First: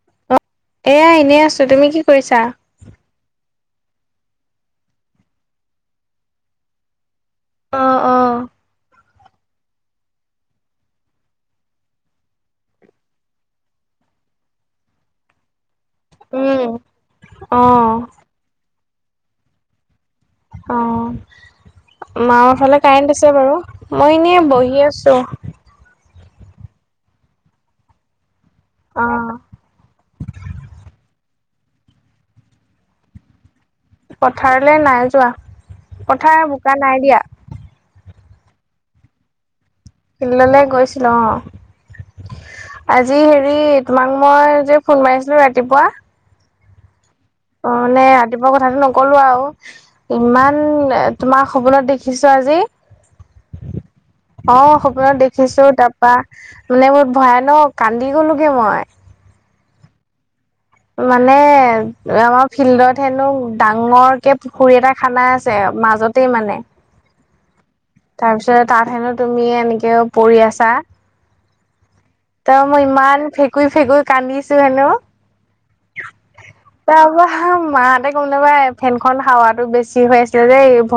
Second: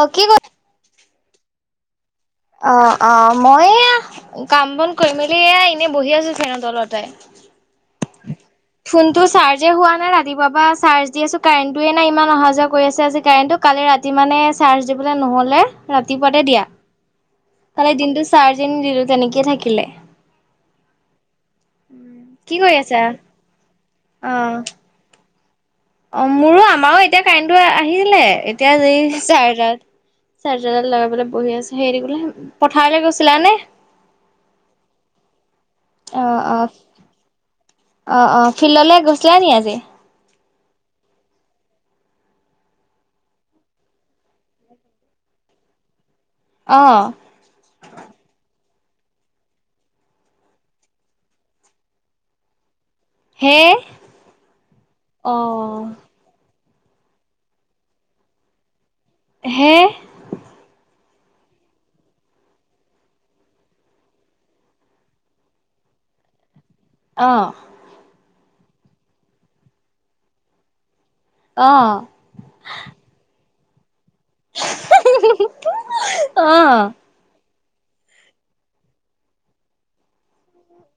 অ, কি কৰি এয়া এনেই আছো তুমি কি কৰিছা? অ', অ', মই কাম বন কৰি মেলি এ এনে বহি আছো ফেনৰ তলতে। অ', অ', ফোন টো চাৰ্জে হোৱা নাই ৰাতিপুৱা চাৰ্জ দি আছো কাৰেণ্টটোয়ে নাই ইমান অহা যোৱা কৰি আছে আজি কাৰেণ্টটো। কালি ৰাতি মানে চাৰ্জ দিবলে নহলে ৰাতিপুৱাতে উম, দিয়া। কালি অ', দ চাৰজে নিদিলো তেনেকেই থাকিলে। মাৰৰ কি কৰি ফালে আছা কাৰেণ্ট আছে বাৰু মই অ এনেই বহি আছো। অ, মোৰো আমাৰো এতিয়া কাৰেণ্টটো আহিলে এতিয়া এই অ'। চাৰজাৰাত চাৰ্জাৰডাল লগাবলৈ বহি আছে হেৰি বোলে পথাৰে গৈছিলা নে? পথাৰলৈ নাই যোৱা অ পথাৰ অ বোকা নাই দিয়া। অ', অ', ফিল্ডলৈ গৈছিলা নি আজি? ফিল্ডলে গৈছিলো অ, আজি হেৰি তোমাক মই যে ফোন মাৰিছিলো ৰাতিপুৱা। অ', অ, নে ৰাতিপুৱা কথাটো নকলো আৰু। ইমান তোমাৰ সপোনত দেখিছো আজি। হে অ, সপোনত অ দেখিছো তাৰপা মানে বহুত ভয়ানক কান্দি গ'লোগে মই। হে? মানে আমাৰ ফিল্ডত হেনো ডাঙৰ কে পুখুৰী এটা খানা আছে মাজত টে মানে অ', তাৰ পিছত তাত হেনো তুমি এনেকেও পৰি আছা। অ', তাৰ মই ইমান ফেকুৰি-ফেকুৰি কান্দিছো হেনো অ তাৰপৰা মাহতে ক'ম নাবা ফেনখন হাৱাটো বেছি হৈ আছিলে যেৰ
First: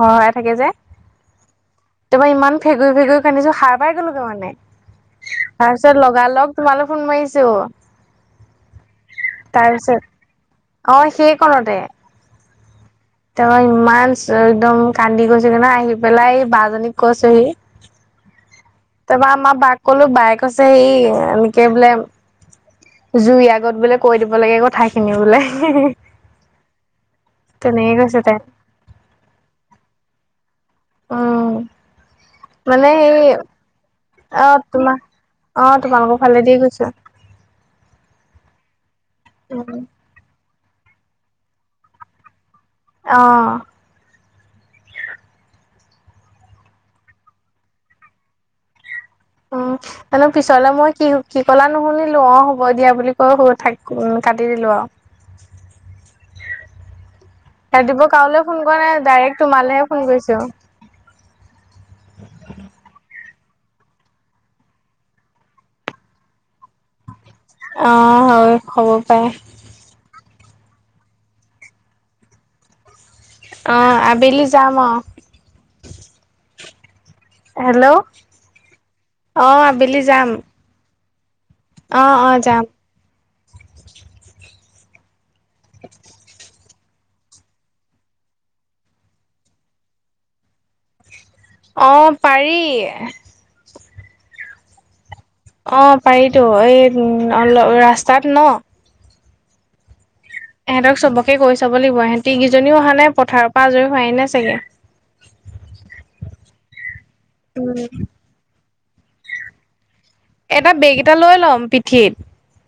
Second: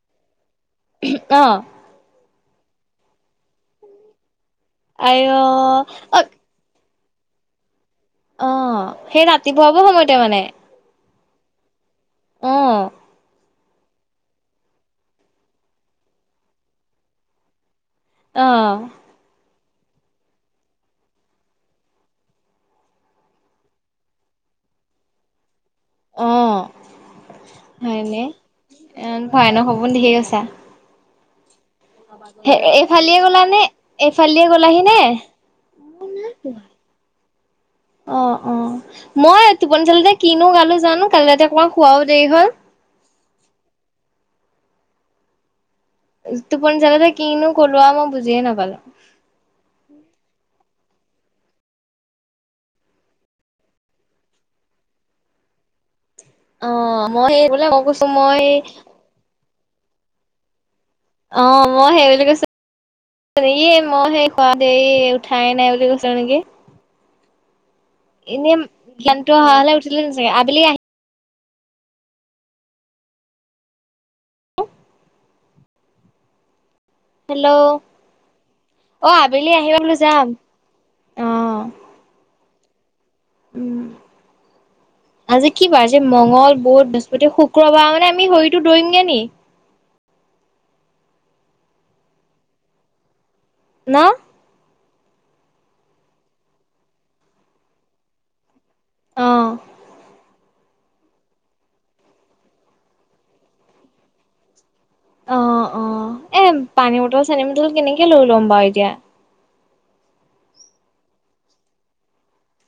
সহাই থাকে যে। অ ', তাৰপা ইমান ফেকুৰি - ফেকুৰি কান্দিছো সাৰ পাই গলো ত মানে আইঅ তাৰ পিছত অ লগা লগ তোমালে ফোন মাৰিছো। অ, সেই ৰাতিপুৱাবোৰ তাৰপিছত সময়তে মানে। অ, সেই কণতে। অ', তেও ইমান একদম কান্দি গৈছেগে না আহি পেলাই বজনীক কৈছোহি। অ', তাৰপৰা আমাৰ বাক কলো বাই কৈছে সেই এনেকে বোলে জুইৰ আগত বোলে কৈ দিব লাগে কথা খিনি বোলে। অ তেনেকে হয়নে কৈছে তাই। ভয়ানক সপোন দেখি গৈছা। উম মানে এইফালে সেই গলা নে অ এইফালিয়ে গলাহি তোমাৰ নে? অ, তোমালোকৰ ভালেদি গৈছে। অ' অ' মই উম টোপনি জালতে কিনো গালো জানো কালি ৰাতি অকমান শুৱাও দেৰি হ'ল অ', টোপনি জালতে কিনো ক'লো আউ মই বুজিয়ে নাপালে অ', অলপ পিছলে মই কি কি কলা নুশুনিলো অ' হ'ব দিয়া বুলি কৈ শুই থাক অ' কাটি দিলো আৰু অ মই সেই বোলে মই কৈছো ৰাতিপুৱা কালৈ মই ফোন কৰে? ডাইৰেক্ট তোমালৈহে ফোন কৰিছো। অ', অ', সেই বুলি কৈছো। ই মই সেই কোৱাতে এই উঠাই নাই বুলি কৈছিল নেকি? [unintelligible] অ হয় এনেই হ'ব পাৰে জ্ঞানটো অহা হলে উঠিলে চাগে আবেলি আহি অ', আবেলি যাম অ' হেল্ল' অ', আবেলি যাম অ অ', অ' যাম উম [inaudible] আজি কি বাৰ আজি মংগ, বুধ, বৃহস্পতি, শুক্ৰবাৰ মানে আমি হৰিটো দৌৰিমগে নি অ', পাৰি ন অ' পাৰিতো এই অ-ল- ৰাস্তাত ন অ', এহঁতক চবকে কৈ চাব লাগিব এহঁতিকেইজনীও অহা নাই পথাৰৰ পৰা আজৰি হোৱাই নাই চাগে অ' অ' এ পানী বটল চানী বটল উম, কেনেকে লৈ লম বাৰু এতিয়া এটা বেগ এটা লৈ ল'ম পিঠিত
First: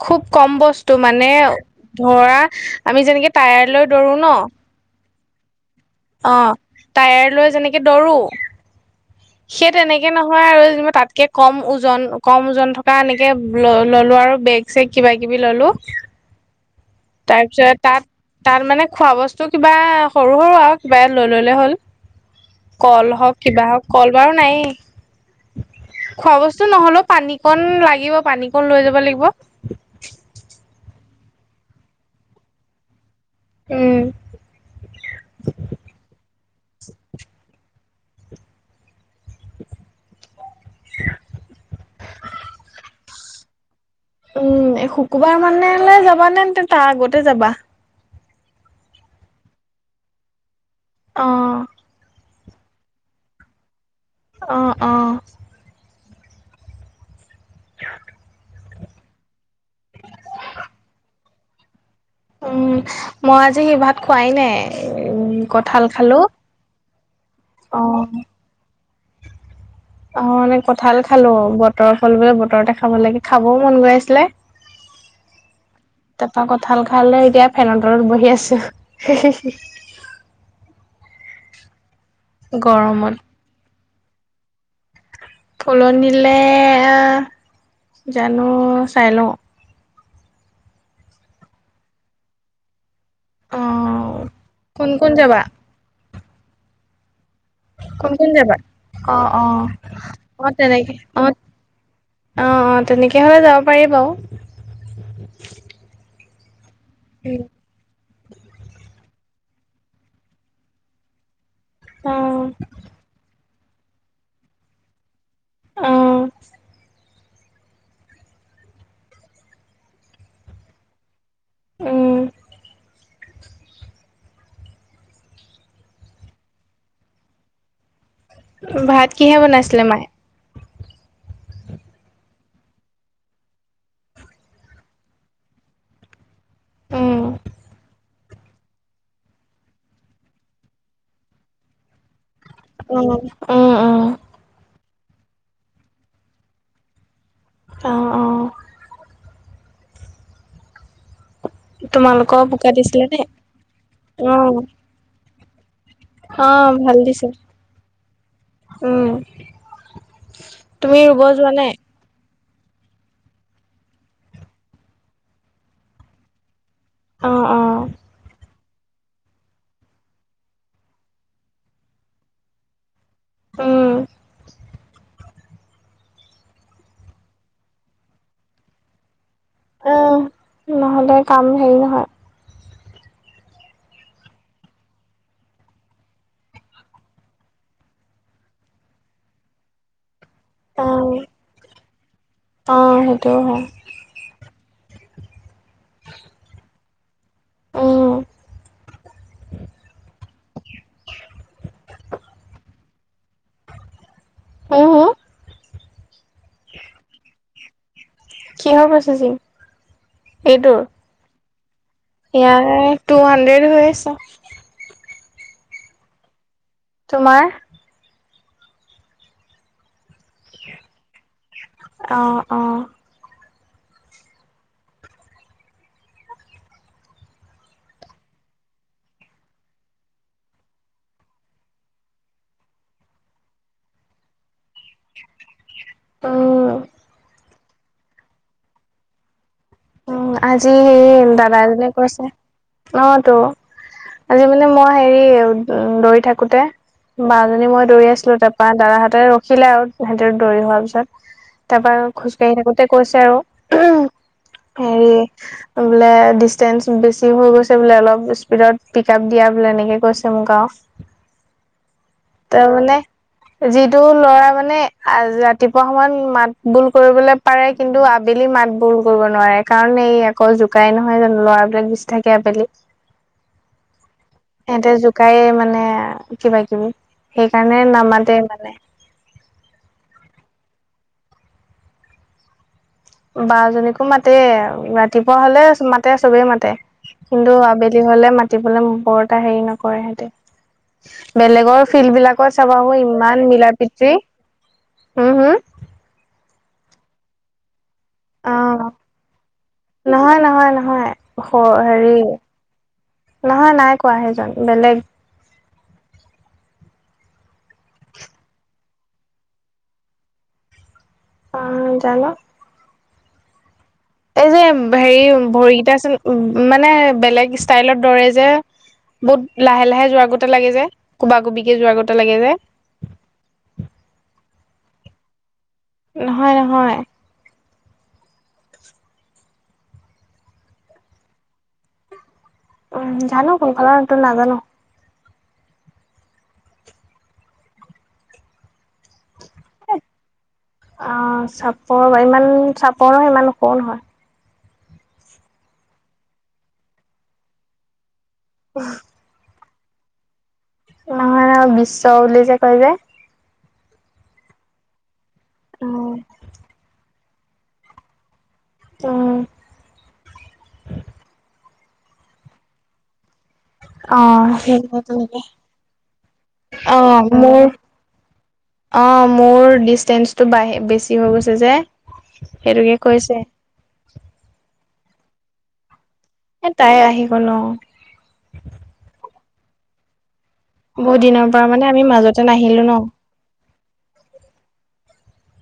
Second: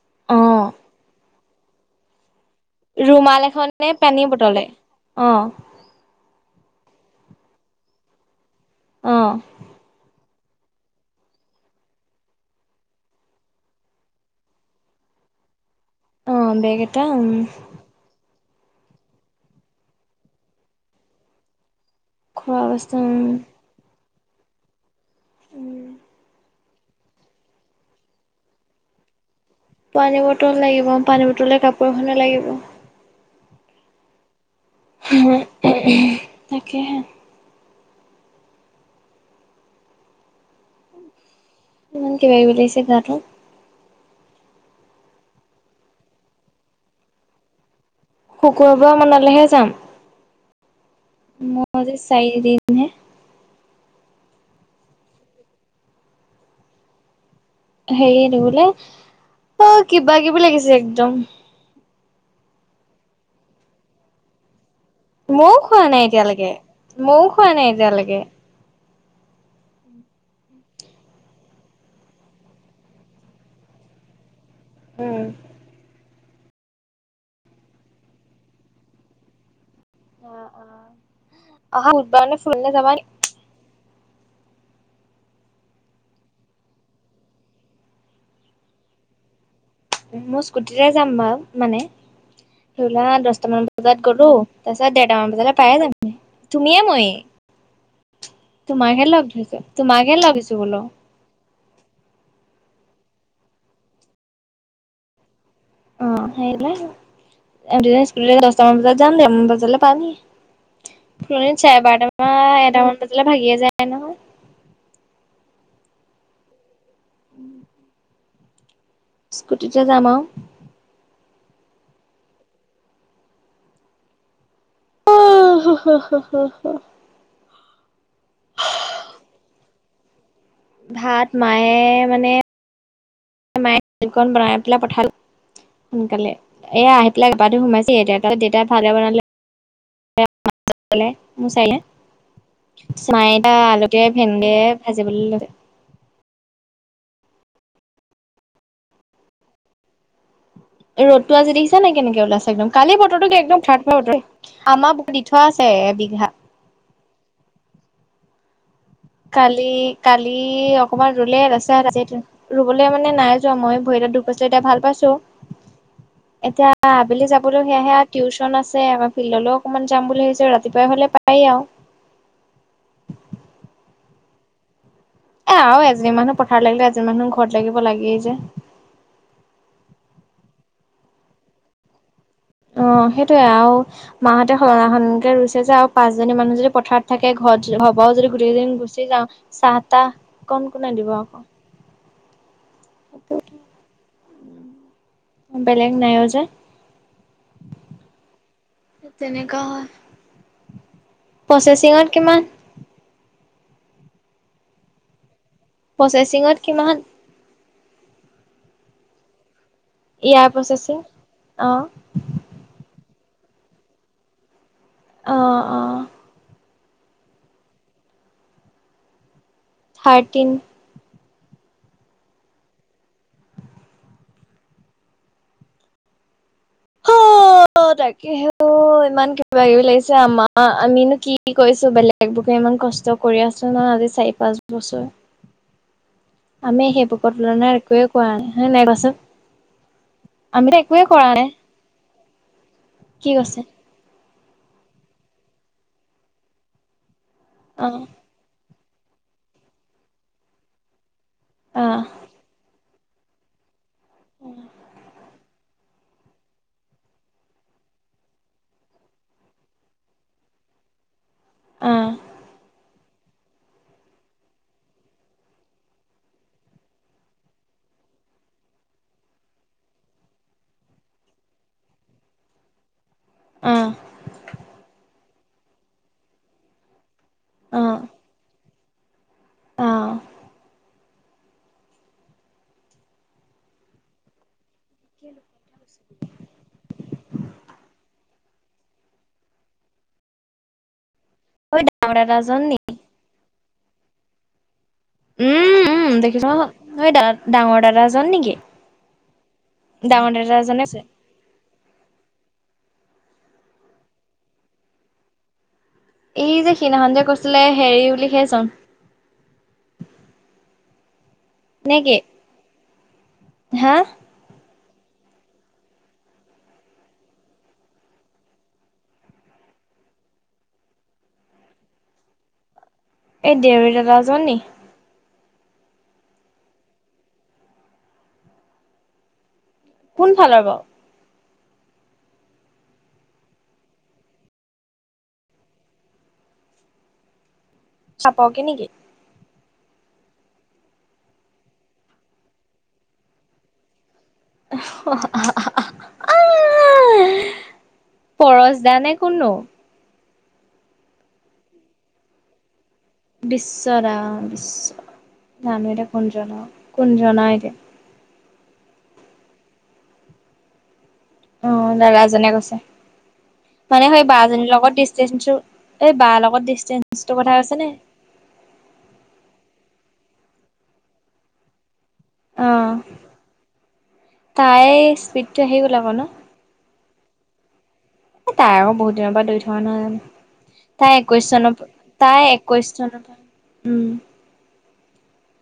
খুব অ কম বস্তু মানে ধৰা আমি যেনেকে ৰুমাল টায়াৰ এখন নে লৈ দৌৰো পানী ন বটলে অ', অ' টায়াৰ লৈ যেনেকে দৌৰো অ সেই তেনেকে নহয় -হয় আৰু যেনিবা তাতকে কম ওজন কম ওজন থকা এনেকে ল ল'লো আৰু বেগ ছেগ কিবা কিবি ললো অ', বেগ এটা উম তাৰপিছত তাত তাত মানে খোৱা বস্তু কিবা সৰু সৰু আৰু কিবা এ লৈ ললে হ'ল খোৱা বস্তু কল উম হওক কিবা হওক কল বাৰু নাই খোৱা বস্তু বস্তু নহ'লেও পানী কণ লাগিব পানী কণ লৈ যাব লাগিব পানী বটল লাগিব পানী বটলে কাপোৰ এখনে লাগিব উম [unintelligible] তাকেহে [unintelligible] ইমান কিবা কিবি লাগিছে গা টো উম শুকুৰবাৰ মানলে যাবা নে তাৰ আগতে যাবা শুক্ৰবাৰ মানলেহে যাম অ মোৰ চায়িদিন অ', অ' হেৰিয়ে নো বোলে অ' কিবা কিবি লাগিছে একদম উম মই আজি সি ভাত খোৱাই নাই উম মও কঁঠাল খোৱা নাই খালো এতিয়ালেকে মও খোৱা নাই অ এতিয়ালেকে অ' মানে কঁঠাল খালো বতৰৰ ফল বোলে বতৰতে খাব লাগে খাবও মন গৈ আছিলে উম তাপা কঠাল খালো এতিয়া ফেনৰ তলত বহি আছো অ', ফুৰিবলে যাবা নি গৰমত ফুলনিলে জানো চাই লওঁ মোৰ স্কুটিতে যাম বাৰু মানে ধৰিলোৱা দহটামান বজাত অঁ গলো তাৰ কোন পিছত কোন দেৰটামান যাবা বজালৈ পায়ে যামহি তুমিয়ে মই কোন কোন যাবা অ', ধৰিছো অ', তোমাকহে লগ অ' ধৰিছো বোলো তেনেকে অ' অ অ তেনেকে হলে যাব পাৰি বাও। [unintelligible] দচটা মান বজাত যাম দে ম বজালে পামহি চাৰে অঁ বাৰটামান এটামান বজালে ভাগিয়ে যায় নহয় উম। উম। স্কুটিতে জাম আও। উম। হুহ হুহ ভাত কিহে বনাইছিলে মায়ে। ভাত মায়ে মানে। মায়ে বনাই পেলাই পঠালো। সোনকালে এ আহি উম পেলাই গা ধুই সোমাইছে এতিয়া কালি দেউতাই ভালে বনালে। [unintelligible] উম উম উম সকে ভাজিবলৈ লৈ। অঁ অঁ ৰ'দটো আজি দেখিছা নে কেনেকে তোমালোকৰ ওলাইছে বোকা একদম কালিৰ দিছিলে নে বতৰটো একদম থাৰ ফাৰ বতৰ আমাৰ। দি থোৱা আছে এ বিঘা। অ ভাল দিছে। উম কালি কালি তুমি অকমান ৰুব ৰুলে যোৱা নাই তাৰপিছত [unintelligible] ৰুবলে মানে নাই যোৱা মই ভৰি এটাত দুখ পছো এতিয়া ভাল পাইছো এতিয়া আবেলি অঁ যাবলৈ অঁ সেয়াহে টিউশন আছে। ফিল্ডলৈও অকমান যাম বুলি ভাবিছো ৰাতিপুৱাই হ'লে পাৰি আৰু উম। এ আৰু এজনী মানুহ পথাৰ লাগিলে এজনী মানুহ ঘৰত লাগিব লাগেই যে। উ নহ'লে কাম হেৰি নহয়। অ সেইটোৱেই আৰু। মাহঁতে সলনা সলনিকে ৰুইছে যে আৰু পাঁচজনী মানুহ যদি পথাৰত থাকে ঘৰত ঘৰপাও যদি গোটেইদিন গুচি যাওঁ। চাহ তাহ কণ অ', কোনে দিব আকৌ। অ সেইটোও হয়। বেলেগ নাইও যে। উম, তেনেকুৱা হয়। প্ৰচেচিঙত কিমান। হম, হম, প্ৰচেচিঙত কিমান। কিহৰ প্ৰছেচিং। ইয়াৰ প্ৰচেচিং অঁ। ইয়াৰ টু হাণ্ড্ৰেড হৈ আছে। অঁ অঁ তোমাৰ। থাৰ্টিন। অ অ [inaudible] অ তাকেহে ইমান কিবা কিবি লাগিছে আমাৰ আমিনো কি কৰিছো বেলেগ। বেলেগ বুৰে ইমান কষ্ট কৰি আছো ন আজি চাৰি পাঁচ বছৰ। উম, আমি সেইবোৰৰ তুলনাত একোৱে কোৱা নাই হয় নাই কোৱাচোন। উম আজি আমিতো সেই একোৱে কৰা নাই দাদা এজনে কৈছে অ কি তো কৈছে আজি মানে মই হেৰি উ দৌৰি থাকোতে বাজনী মই অ দৌৰি আছিলো তাৰ। ত দাদাহঁতে ৰখিলে আৰু সিহতি দৌৰি হোৱাৰ পিছত তাৰ অ পৰা খোজকাঢ়ি থাকোতে। কৈছে আৰু হেৰি। বোলে ডিচষ্টেঞ্চ বেছি হৈ গৈছে বোলে অলপ স্পীডত পিক আপ দিয়া বোলে এনেকে কৈছে মোক আৰু। উম। তাৰ মানে যিটো ল'ৰা মানে ৰাতিপুৱা সময়ত মাত বোল কৰিবলে পাৰে কিন্তু আবেলি মাত বোল কৰিব নোৱাৰে কাৰণ এই আকৌ জোকাই নহয় জানো ল'ৰাবিলাক বেছি থাকে আবেলি। [inaudible] অ এহতে জোকায়ে মানে কিবা কিবি সেইকাৰণে অ নামাতে মানে। অ। বা জনীকো মাতে ৰাতিপুৱা হলে মাতে চবেই মাতে। কিন্তু আবেলি হ'লে মাতিবলে বৰ এটা হেৰি নকৰে সিহঁতে। ঐ বেলেগৰ ডাঙৰ ফিল্ড বিলাকত দাদাজন চাব নি আহো ইমান মিলা প্ৰীতি হম হম। উম উম দেখিছ সেই দাদা ডাঙৰ দাদাজন অ নেকি? ডাঙৰ নহয় নহয় দাদাজনে আছে। নহয় হেৰি নহয় নাই কোৱা সেইজন বেলেগ এই যে সিদিনাখন যে কৈছিলে হেৰি বুলিহে জন। অ নে কি জানো হা এই যে হেৰি ভৰিকেইটা মানে বেলেগ ষ্টাইলত দৰে যে বহুত লাহে লাহে যোৱাৰ গতে লাগে যে কোবা কোবিকে যোৱাৰ গতে লাগে যে। এই দেউৰী দাদাজন নি? নহয় নহয়। কোন ফালৰ বাও। জানো কোন ফালৰতো নাজানো। চাপকে নেকি? অ চাপৰ ইমান চাপৰ নহয় ইমান সৰু নহয়। [unintelligible] পৰশ দানে কোন নো নহয় নহয় বিশ্ব বুলি যে কয় যে। বিশ্ব দা বিশ্ব নামে এতিয়া উম কুঞ্জন কুনজনা এতিয়া অ। অ দাদাজনে কৈছে। মানে অ সেই বা জনীৰ সেই লগত তেনেকে ডিচেঞ্চটো এই বা লগত অ ডিচেঞ্চ টো কথা মোৰ কৈছে নে অ মোৰ ডিচষ্টেঞ্চটো বাঢ়ি বেছি হৈ গৈছে যে অ সেইটোকে কৈছে। তাই স্পীডটো সেই ওলাব ন। এ তাই আহি গ'ল অ। এ তাই আৰু বহুত দিনৰ পৰা দৰি থকা নহয় জানোঁ। তাই বহুত দিনৰ একৈশ পৰা চনৰ মানে আমি মাজতে তাই নাহিলো ন একৈশ চনৰ পৰা উম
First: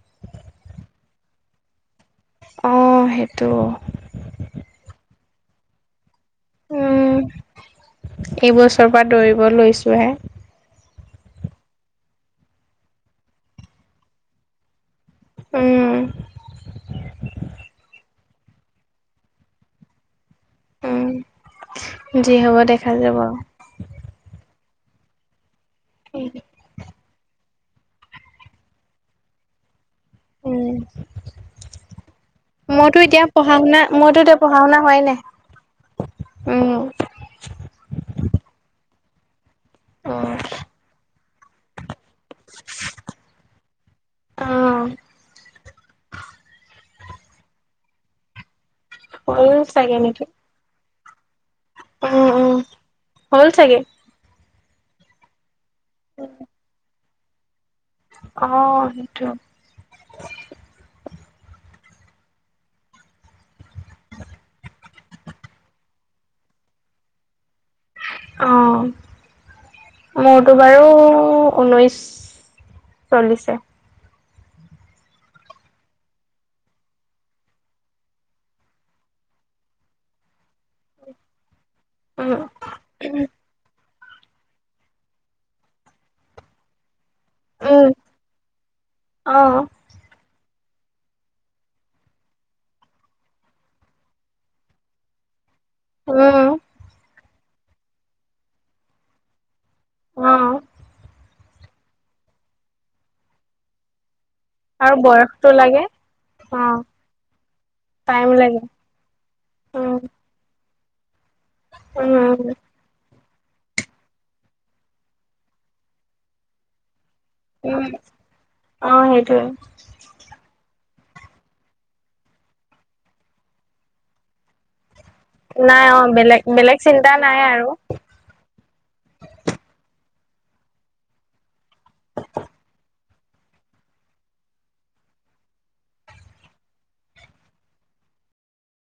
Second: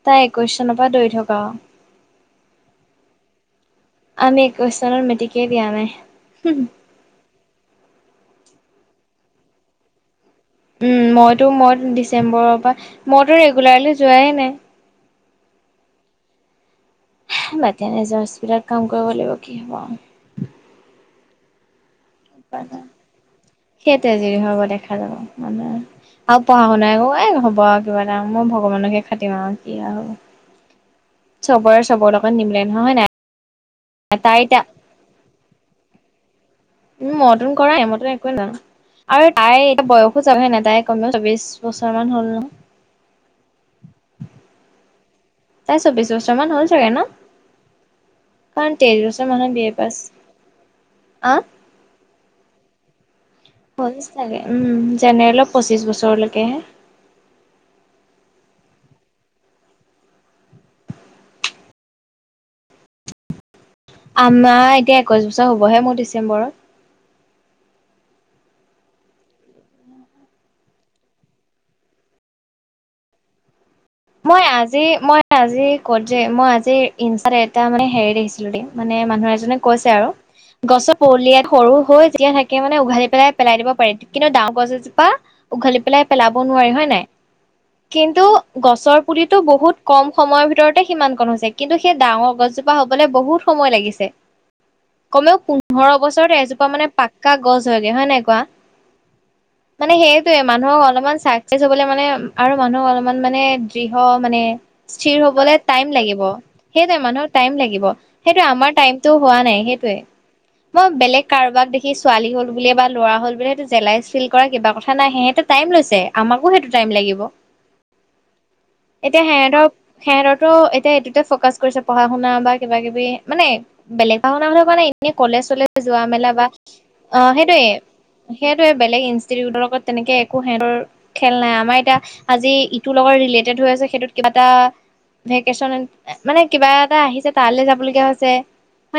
তাই একৈশ চনৰ পৰা দৌৰি থকা অ অ সেইটো আমি একৈশ চনৰ মেট্টিকে দিয়া নাই। উম এইবছৰৰ পৰা দৌৰিব লৈছো হে। উম মইতো মই ডিচেম্বৰৰ পৰা মইতো ৰেগুলাৰলি যোৱাই নাই। উম। হা বাতিয়ানা যোৱা স্পীডত কাম কৰিব লাগিব কি হ'ব আও। উম, যি হ'ব দেখা যাব। সেই তেজিৰি হব দেখা যাব মানুহে আৰু পঢ়া শুনাই ক এই হ'ব কিবা এটা মই ভগৱানকহে খাতিম আৰু কি আৰু উম। চবৰে চবৰ লগত নিমিলে নহয় হয় মইতো এতিয়া পঢ়া শুনা - মইতো নাই তাই এতিয়া পঢ়া শুনা হোৱা নাই। উম, উম, মতুন কৰাই মইতো একোৱে নাজানো আৰু তাই এতিয়া বয়সো উম যাবহে নাই তাই কম [unintelligible] চবিশ বছৰমান হ'ল ন। [inaudible] অ তাই চৌব্ববিশ বছৰ মান হ'ল চাগে ন। কাৰণ তেইছ বছৰ মানুহৰ বি হ'ল এ পাছ চাগে নেকি আ উম উম হল চাগ- উম, জেনেৰেলত পচিছ বছৰলৈকেহে। অ, সেইটো আমাৰ এতিয়া একৈশ বছৰ হ'বহে মোৰ ডিচেম্বৰত। অ', মোৰতো বাৰু ঊনৈছ চলিছে। মই আজি-মই আজি ক'ত যে মই আজি ইনষ্টাত এটা মানে হেৰি দেখিছিলো দেই মানে মানুহ এজনে কৈছে আৰু গছৰ পলিয়াত সৰু হৈ যে উম থাকে মানে উঘালি পেলাই পেলাই দিব পাৰি। কিন্তু ডাঙৰ গছ এজোপা উঘালি পেলাই পেলাব নোৱাৰি হয় নাই উম কিন্তু গছৰ পুলিটো অ বহুত কম সময়ৰ ভিতৰতে সিমান কন হৈছে কিন্তু সেই ডাঙৰ গছজোপা হবলৈ বহুত সময় লাগিছে। কমেও পোন্ধৰ বছৰত উম এজোপা মানে পাক্কা গছ হয়গৈ হয় নাই কোৱা? মানে অ সেইটোয়ে মানুহক অলপমান চাকচেচ হ'বলে মানে আৰু মানুহক অলপমান মানে দৃহ মানে আৰু স্থিৰ বয়সটো হবলৈ লাগে টাইম লাগিব। অ', সেইটোৱে মানুহক টাইম লাগিব টাইম সেইটোৱে লাগে আমাৰ টাইমতটো হোৱা নাই উম, সেইটোৱে। মই বেলেগ কাৰোবাক দেখি উম, ছোৱালী হ'ল বুলিয়ে বা ল'ৰা হ'ল বুলিয়েটো তেলায় চিল কৰা কিবা কথা নাই সহেতু টাইম লৈছে আমাকো সেইটো টাইম লাগিব। উম, অ', এতিয়া সেইটোয়ে সিহতক সেহতো এতিয়া এইটোতে ফকাচ কৰিছে পঢ়া শুনা বা কিবা কিবি মানে বেলেগ ভা শনা মানে এনেই কলেজলে নাই যোৱা অ', মেলা বেলেগ বা বেলেগ চিন্তা অ, নাই আৰু। সেইটোয়ে। সেইয়টো বেলেগ ইনষ্টিটিউটৰ লগত তেনেকে একো সিহতৰ খেল নাই আমাৰ এতিয়া আজি তোৰ লগত ৰিলেটেড হৈ আছে সেইটোত কিবা এটা ভেকেচন মানে কিবা এটা আহিছে তালৈ যাবলগীয়া হৈছে।